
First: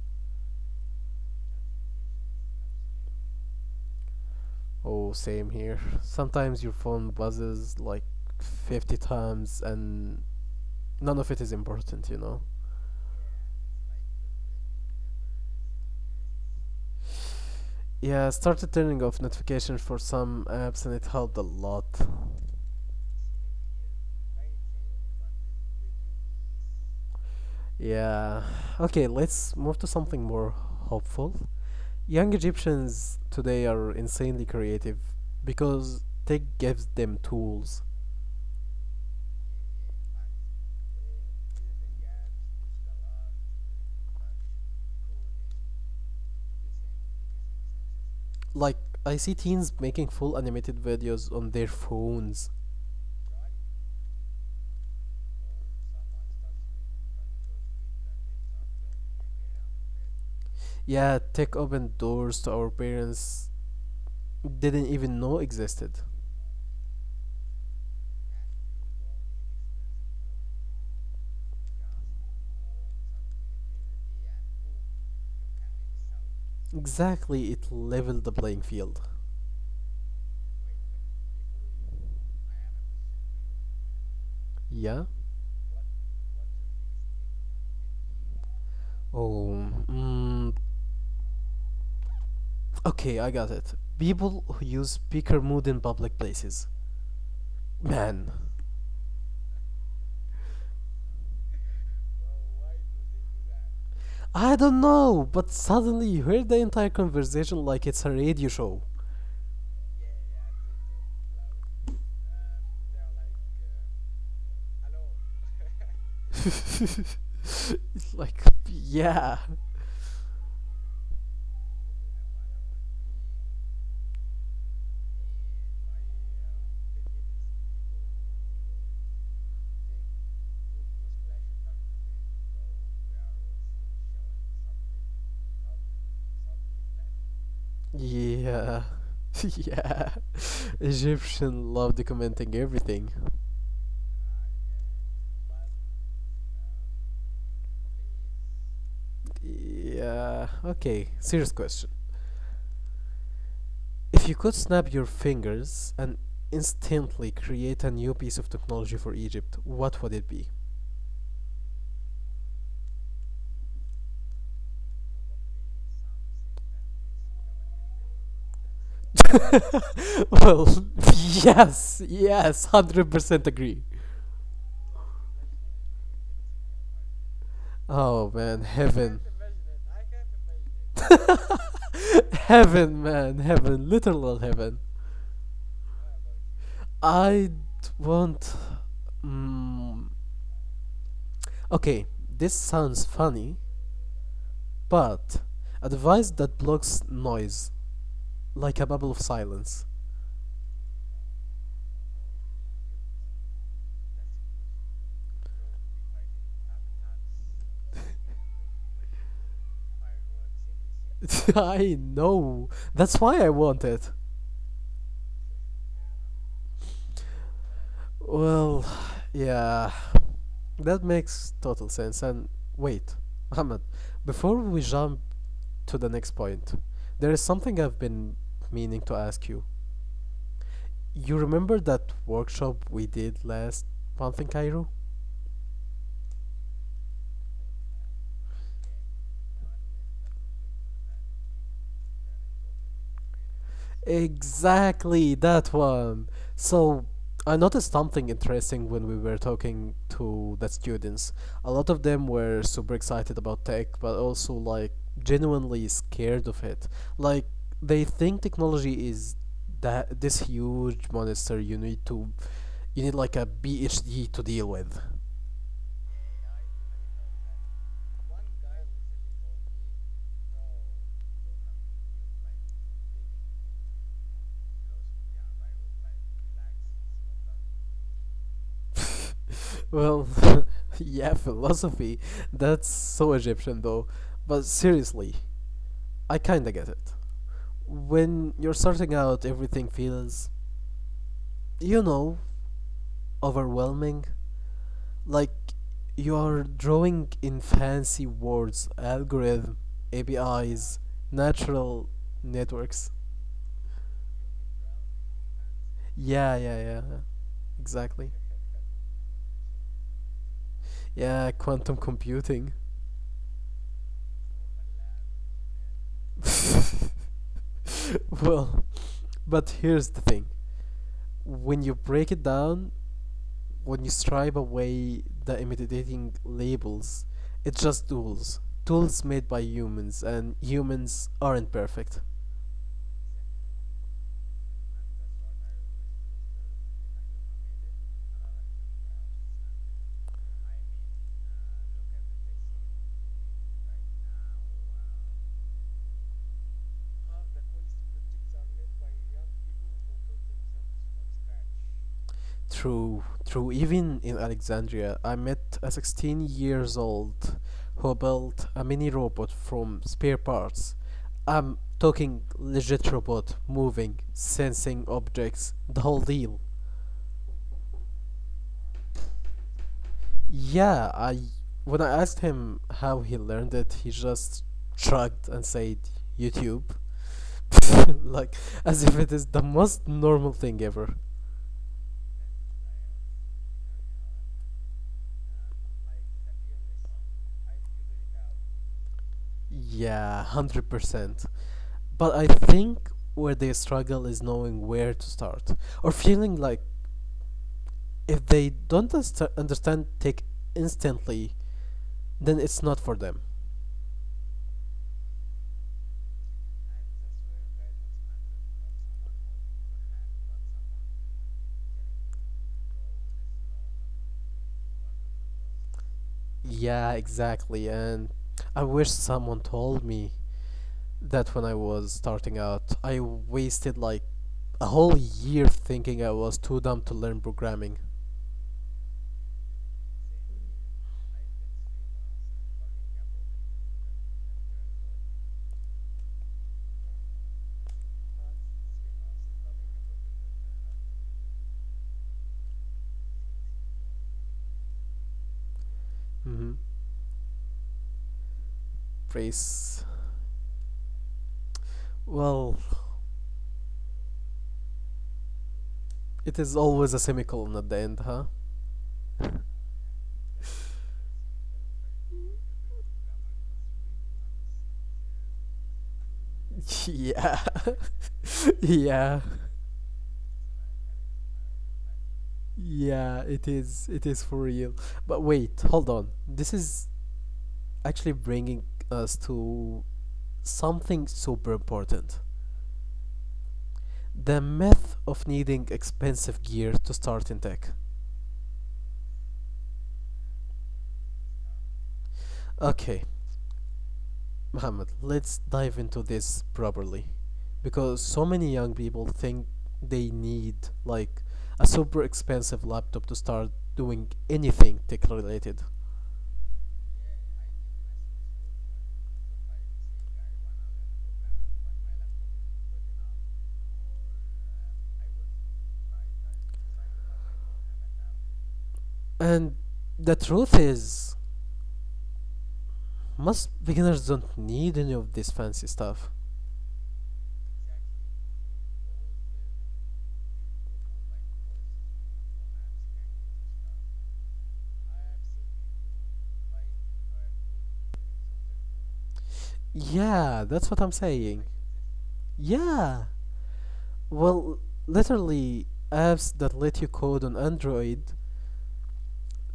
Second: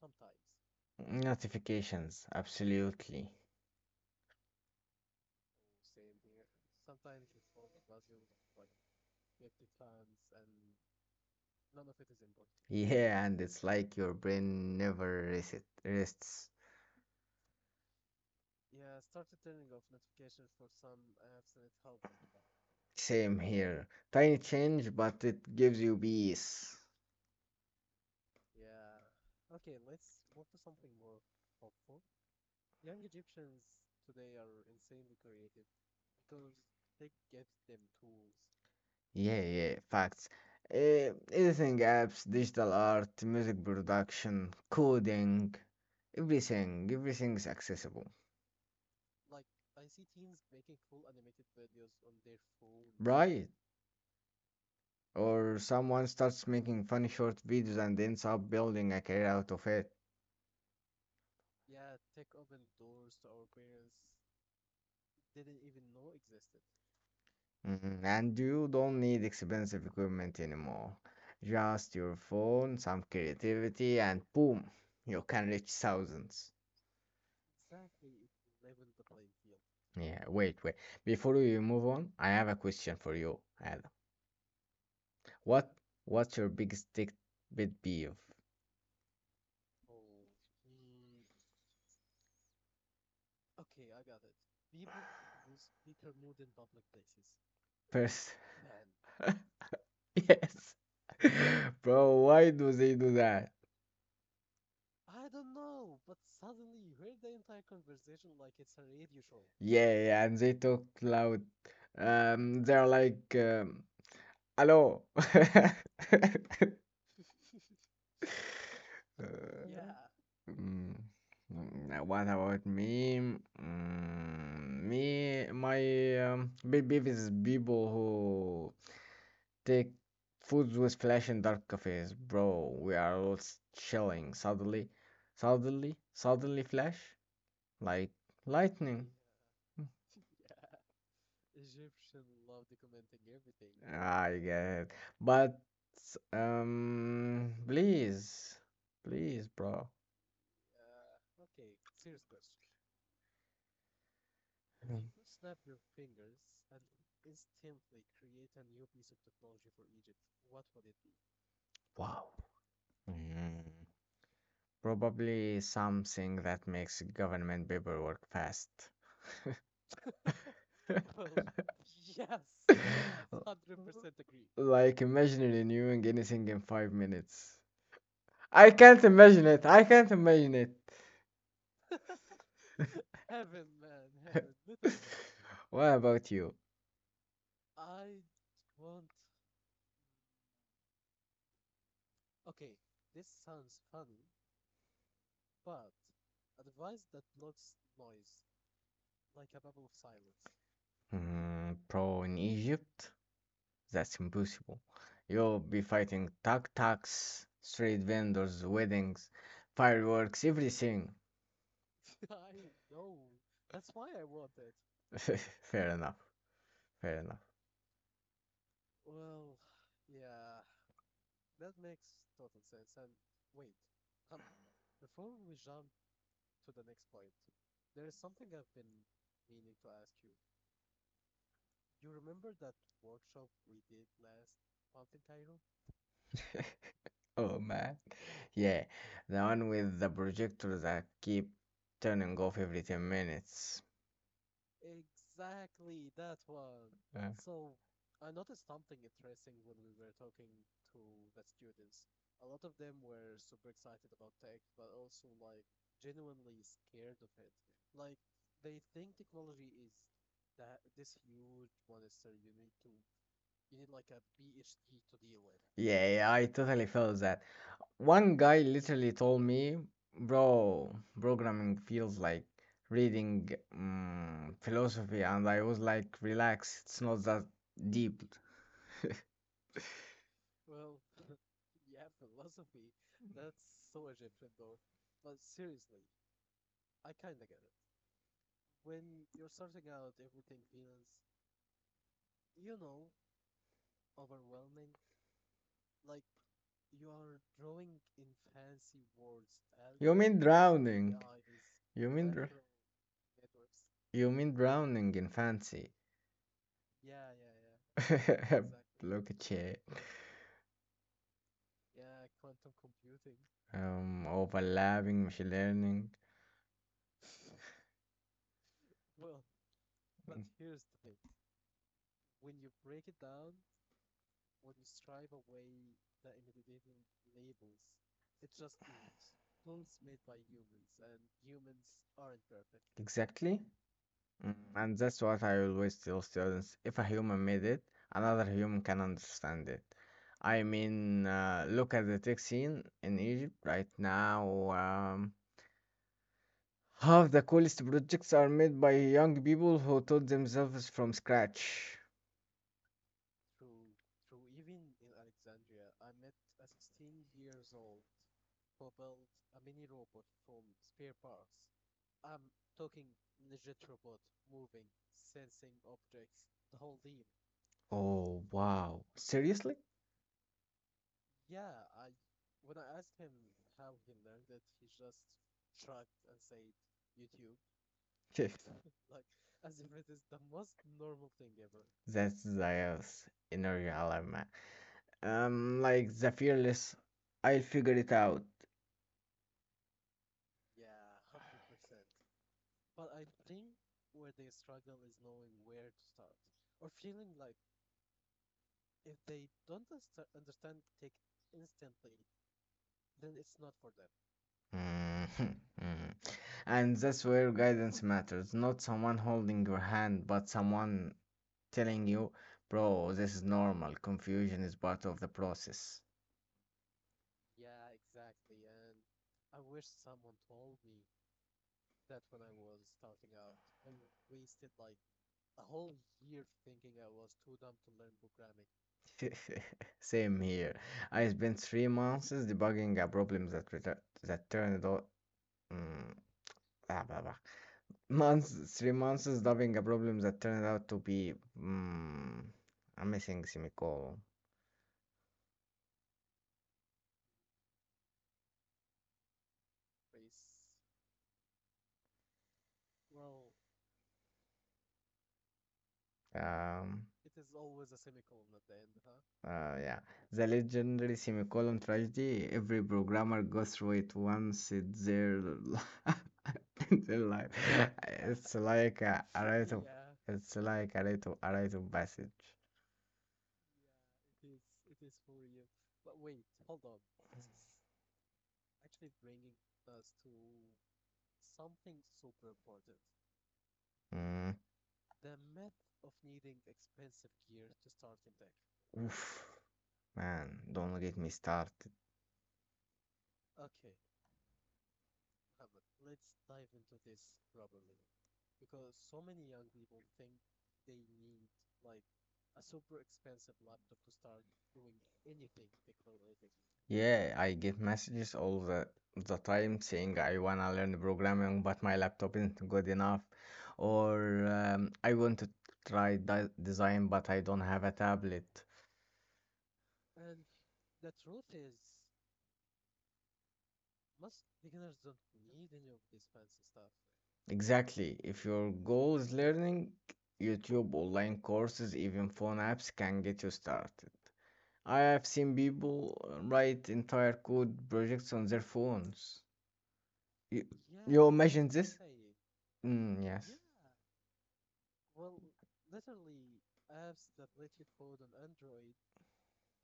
[SPEAKER 2] Mm. Notifications, absolutely.
[SPEAKER 1] Oh, same here. Sometimes your phone buzzes like fifty times and none of it is important, you know.
[SPEAKER 2] Yeah, and it's like your brain never reset, rests.
[SPEAKER 1] Yeah, I started turning off notifications for some apps and it helped a lot.
[SPEAKER 2] Same here. Tiny change, but it gives you peace.
[SPEAKER 1] Yeah. Okay, let's move to something more hopeful. Young Egyptians today are insanely creative because tech gives them tools.
[SPEAKER 2] Yeah, yeah, facts. Uh, editing apps, digital art, music production, coding, everything, everything's accessible.
[SPEAKER 1] Like, I see teens making full animated videos on their phones.
[SPEAKER 2] Right. Or someone starts making funny short videos and ends up building a career out of it.
[SPEAKER 1] Yeah, tech opened doors to our parents didn't even know existed.
[SPEAKER 2] Mhm. And you don't need expensive equipment anymore. Just your phone, some creativity, and boom, you can reach thousands.
[SPEAKER 1] Exactly, it leveled the playing field.
[SPEAKER 2] Yeah, wait, wait. Before we move on, I have a question for you, Adam.
[SPEAKER 1] Yeah?
[SPEAKER 2] What what's your biggest tech pet peeve?
[SPEAKER 1] Oh, mm, okay, I got it. People who use speaker mode in public places. Man,
[SPEAKER 2] First, yes. Bro, why do they do that?
[SPEAKER 1] I don't know, but suddenly you heard the entire conversation like it's a radio show.
[SPEAKER 2] Yeah, yeah, and they talk loud. Um, they're like, um, hello.
[SPEAKER 1] it's like, yeah,
[SPEAKER 2] Uh, Yeah. Mm, mm, what about me? Mm, me, my um, big beef is people who take foods with flash and dark cafes, bro. We are all s- chilling. Suddenly, suddenly, suddenly, flash like
[SPEAKER 1] yeah,
[SPEAKER 2] lightning.
[SPEAKER 1] yeah. Egyptian love documenting everything.
[SPEAKER 2] I get it. But um please. Please, bro.
[SPEAKER 1] Yeah, okay, serious question. If you could snap
[SPEAKER 2] Mm.
[SPEAKER 1] your fingers and instantly create a new piece of technology for Egypt, what would it be?
[SPEAKER 2] Wow. Mm. Probably something that makes government paperwork fast.
[SPEAKER 1] well,
[SPEAKER 2] Yes,
[SPEAKER 1] yes, yes, one hundred percent
[SPEAKER 2] one
[SPEAKER 1] agree.
[SPEAKER 2] like imaginary doing anything in five minutes.
[SPEAKER 1] Oh
[SPEAKER 2] I
[SPEAKER 1] man,
[SPEAKER 2] can't
[SPEAKER 1] heaven.
[SPEAKER 2] imagine it. I can't imagine it.
[SPEAKER 1] Heaven, man, heaven, literal heaven.
[SPEAKER 2] What about you?
[SPEAKER 1] I want. Mm, okay, this sounds funny, but a device that blocks noise, like a bubble of silence.
[SPEAKER 2] Mm, bro, in Egypt, that's impossible. You'll be fighting tuk tuks, street vendors, weddings, fireworks, everything.
[SPEAKER 1] I know. That's why I want it.
[SPEAKER 2] Fair enough, fair enough.
[SPEAKER 1] Well, yeah. That makes total sense. And wait, Ahmed, before we jump to the next point, there is something I've been meaning to ask you. You remember that workshop we did last month in Cairo?
[SPEAKER 2] Oh man. Yeah, the one with the projector that keep turning off every ten minutes.
[SPEAKER 1] Exactly that one. So
[SPEAKER 2] Yeah.
[SPEAKER 1] I
[SPEAKER 2] So
[SPEAKER 1] noticed something interesting when we were talking to the students. A lot of them were super excited about tech, but also like genuinely scared of it. Like they think technology is that this huge monster you need to you need like a PhD to deal with.
[SPEAKER 2] yeah, yeah, I totally felt that. One guy literally told me, bro, programming feels like reading mm, philosophy, and I was like, relax, it's not that deep.
[SPEAKER 1] Well, yeah, philosophy. That's so Egyptian though. But seriously, I kinda get it. When you're starting out, everything feels, you know, overwhelming. Like you are drawing in fancy words, algorithm,
[SPEAKER 2] You mean
[SPEAKER 1] A P Is,
[SPEAKER 2] drowning? You
[SPEAKER 1] natural
[SPEAKER 2] mean dr-
[SPEAKER 1] networks.
[SPEAKER 2] you mean drowning in fancy?
[SPEAKER 1] Yeah, yeah, yeah. yeah. Exactly.
[SPEAKER 2] Look at you.
[SPEAKER 1] Yeah, quantum computing.
[SPEAKER 2] Um, overlapping machine learning.
[SPEAKER 1] well, but here's the thing. When you break it down, when you stripe away the intimidating labels, it's just tools. Tools made by humans, and humans aren't perfect.
[SPEAKER 2] Exactly. Mm, And that's what I always tell students. If a human made it, another human can understand it. I mean, uh, look at the tech scene in Egypt right now. Um, half the coolest projects are made by young people who taught themselves from scratch.
[SPEAKER 1] True, true. Even in Alexandria, I met a sixteen years old who built a mini robot from spare parts. I'm talking legit robot, moving, sensing objects, the whole deal.
[SPEAKER 2] Oh, wow. Seriously?
[SPEAKER 1] Yeah, I when I asked him how he learned it, he just shrugged and said YouTube. like as if it is the most normal thing ever.
[SPEAKER 2] That's Zaya's inner dilemma. Um, like the fearless, I'll figure it out.
[SPEAKER 1] Yeah, one hundred percent. But I think where they struggle is knowing where to start or feeling like if they don't unst- understand tech instantly, then it's not for them.
[SPEAKER 2] Mhm, mhm. And that's where guidance matters. Not someone holding your hand, but someone telling you, bro, this is normal. Confusion is part of the process.
[SPEAKER 1] Yeah, exactly. And I wish someone told me that when I was starting out, I wasted like a whole year thinking I was too dumb to learn programming.
[SPEAKER 2] Same here. I spent three months debugging a problem that retur- that turned out. Mm, ah, blah, blah. Months, Three months solving a problem that turned out to be mm, a missing semicolon.
[SPEAKER 1] Mm-hmm. Praise. Well, it is
[SPEAKER 2] Um,
[SPEAKER 1] always a semicolon at the end, huh?
[SPEAKER 2] uh, yeah, the legendary semicolon tragedy. Every programmer goes through it once in their li- In their life.
[SPEAKER 1] yeah.
[SPEAKER 2] It's like a, a
[SPEAKER 1] yeah.
[SPEAKER 2] rite of it's like a rite of a rite of passage.
[SPEAKER 1] Yeah, it is. It is for real. But wait, hold on. This is actually bringing us to something super important,
[SPEAKER 2] Mm,
[SPEAKER 1] the myth of needing expensive gear to start in tech.
[SPEAKER 2] Oof, man, don't get me started.
[SPEAKER 1] Okay, Mohammed, let's dive into this properly because so many young people think they need like a super expensive laptop to start doing anything tech related.
[SPEAKER 2] Yeah, I get messages all the the time saying I wanna learn programming, but my laptop isn't good enough, or um, I want to try di design, but I don't have a tablet.
[SPEAKER 1] And the truth is, most beginners don't need any of this fancy stuff.
[SPEAKER 2] Exactly. If your goal is learning, YouTube, online courses, even phone apps can get you started. I have seen people uh, write entire code projects on their phones. You,
[SPEAKER 1] Yeah, that's what I'm
[SPEAKER 2] you imagine
[SPEAKER 1] saying.
[SPEAKER 2] this? Mm,
[SPEAKER 1] Yeah.
[SPEAKER 2] yes.
[SPEAKER 1] Well, literally apps that let you code on Android.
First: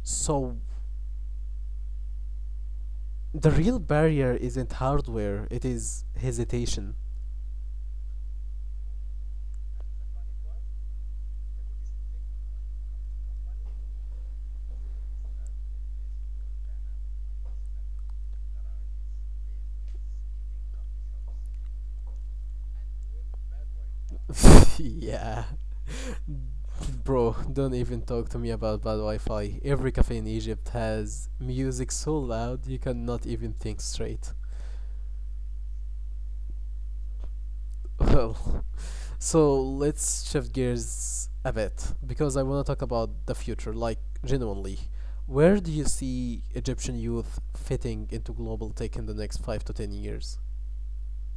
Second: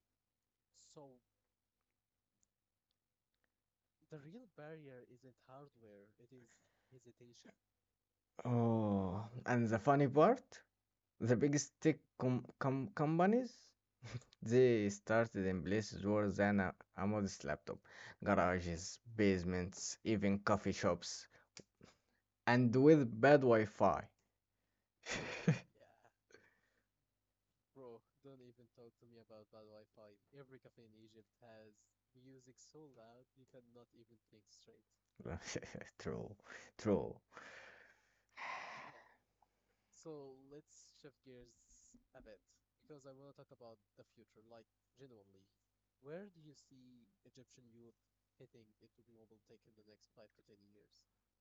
[SPEAKER 1] So the real barrier isn't hardware, it is hesitation.
[SPEAKER 2] Oh, and the funny part? The biggest tech com- com- companies they started in places worse than a, a modest laptop, garages, basements, even coffee shops, and with bad Wi-Fi.
[SPEAKER 1] yeah. Bro, don't even talk to me about bad Wi Fi. Every cafe in Egypt has music so loud you cannot even think straight.
[SPEAKER 2] True, true.
[SPEAKER 1] Well, so let's shift gears a bit because I want to talk about the future, like genuinely. Where do you see Egyptian youth fitting into global tech in the next five to ten years?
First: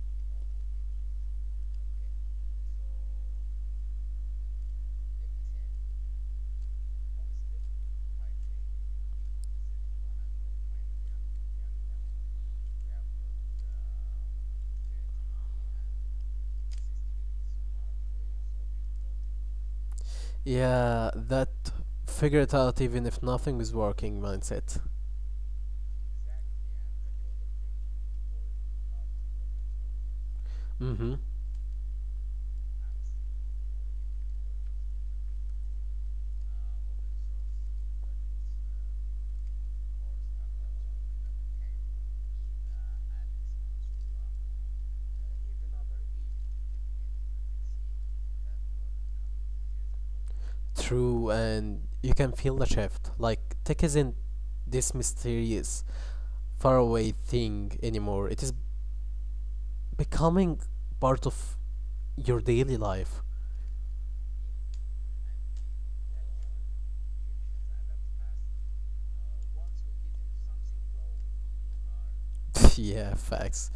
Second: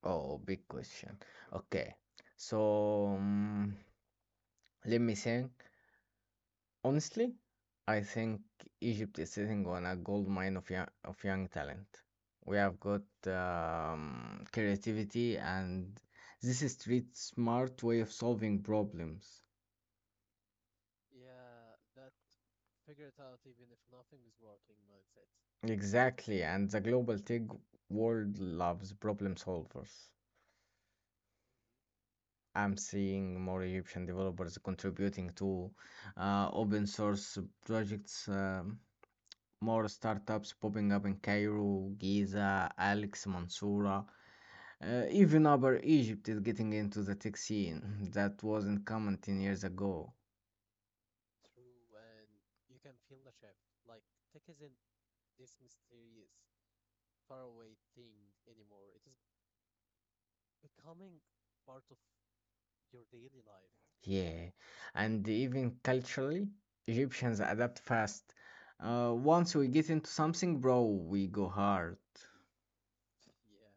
[SPEAKER 2] Oh, big question. Okay, so mm, let me think. Honestly, I think Egypt is sitting on a gold mine of young, of young talent. We have got um, creativity and this is street smart way of solving problems.
[SPEAKER 1] Yeah, that figure it out even if nothing is working mindset.
[SPEAKER 2] Exactly, and the global tech world loves problem solvers.
[SPEAKER 1] Mm-hmm.
[SPEAKER 2] I'm seeing more Egyptian developers contributing to uh, open source projects, um, more startups popping up in Cairo, Giza, Alex, Mansoura. Uh, even Upper Egypt is getting into the tech scene. That wasn't common ten years ago.
[SPEAKER 1] True, and you can feel the shift. Like, tech isn't this mysterious, faraway thing anymore. It is becoming part of your daily life.
[SPEAKER 2] Yeah. And even culturally, Egyptians adapt fast. Uh, once we get into something, bro, we go hard.
[SPEAKER 1] yeah, facts.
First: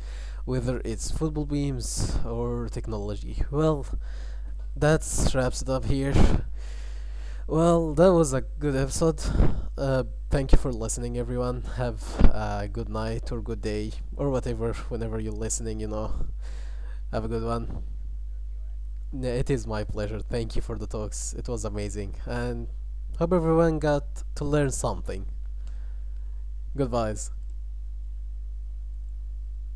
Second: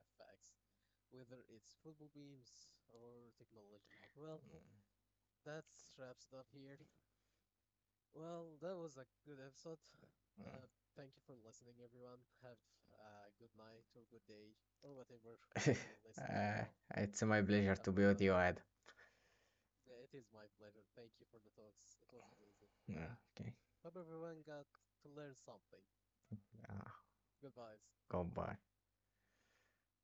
[SPEAKER 1] Whether it's football beams or technology. Well, that wraps it up here. Well, that was a good episode. Uh, Thank you for listening, everyone. Have a good night or good day or whatever, whenever you're listening, you know.
[SPEAKER 2] Mm. uh, it's
[SPEAKER 1] Have a
[SPEAKER 2] my
[SPEAKER 1] good
[SPEAKER 2] pleasure
[SPEAKER 1] one.
[SPEAKER 2] to be with you, Ed.
[SPEAKER 1] Yeah, it is my pleasure. Thank you for the talks. It was amazing. And
[SPEAKER 2] Mm,
[SPEAKER 1] hope
[SPEAKER 2] Okay.
[SPEAKER 1] everyone got to learn something.
[SPEAKER 2] yeah. Uh,
[SPEAKER 1] Goodbyes.
[SPEAKER 2] Goodbye.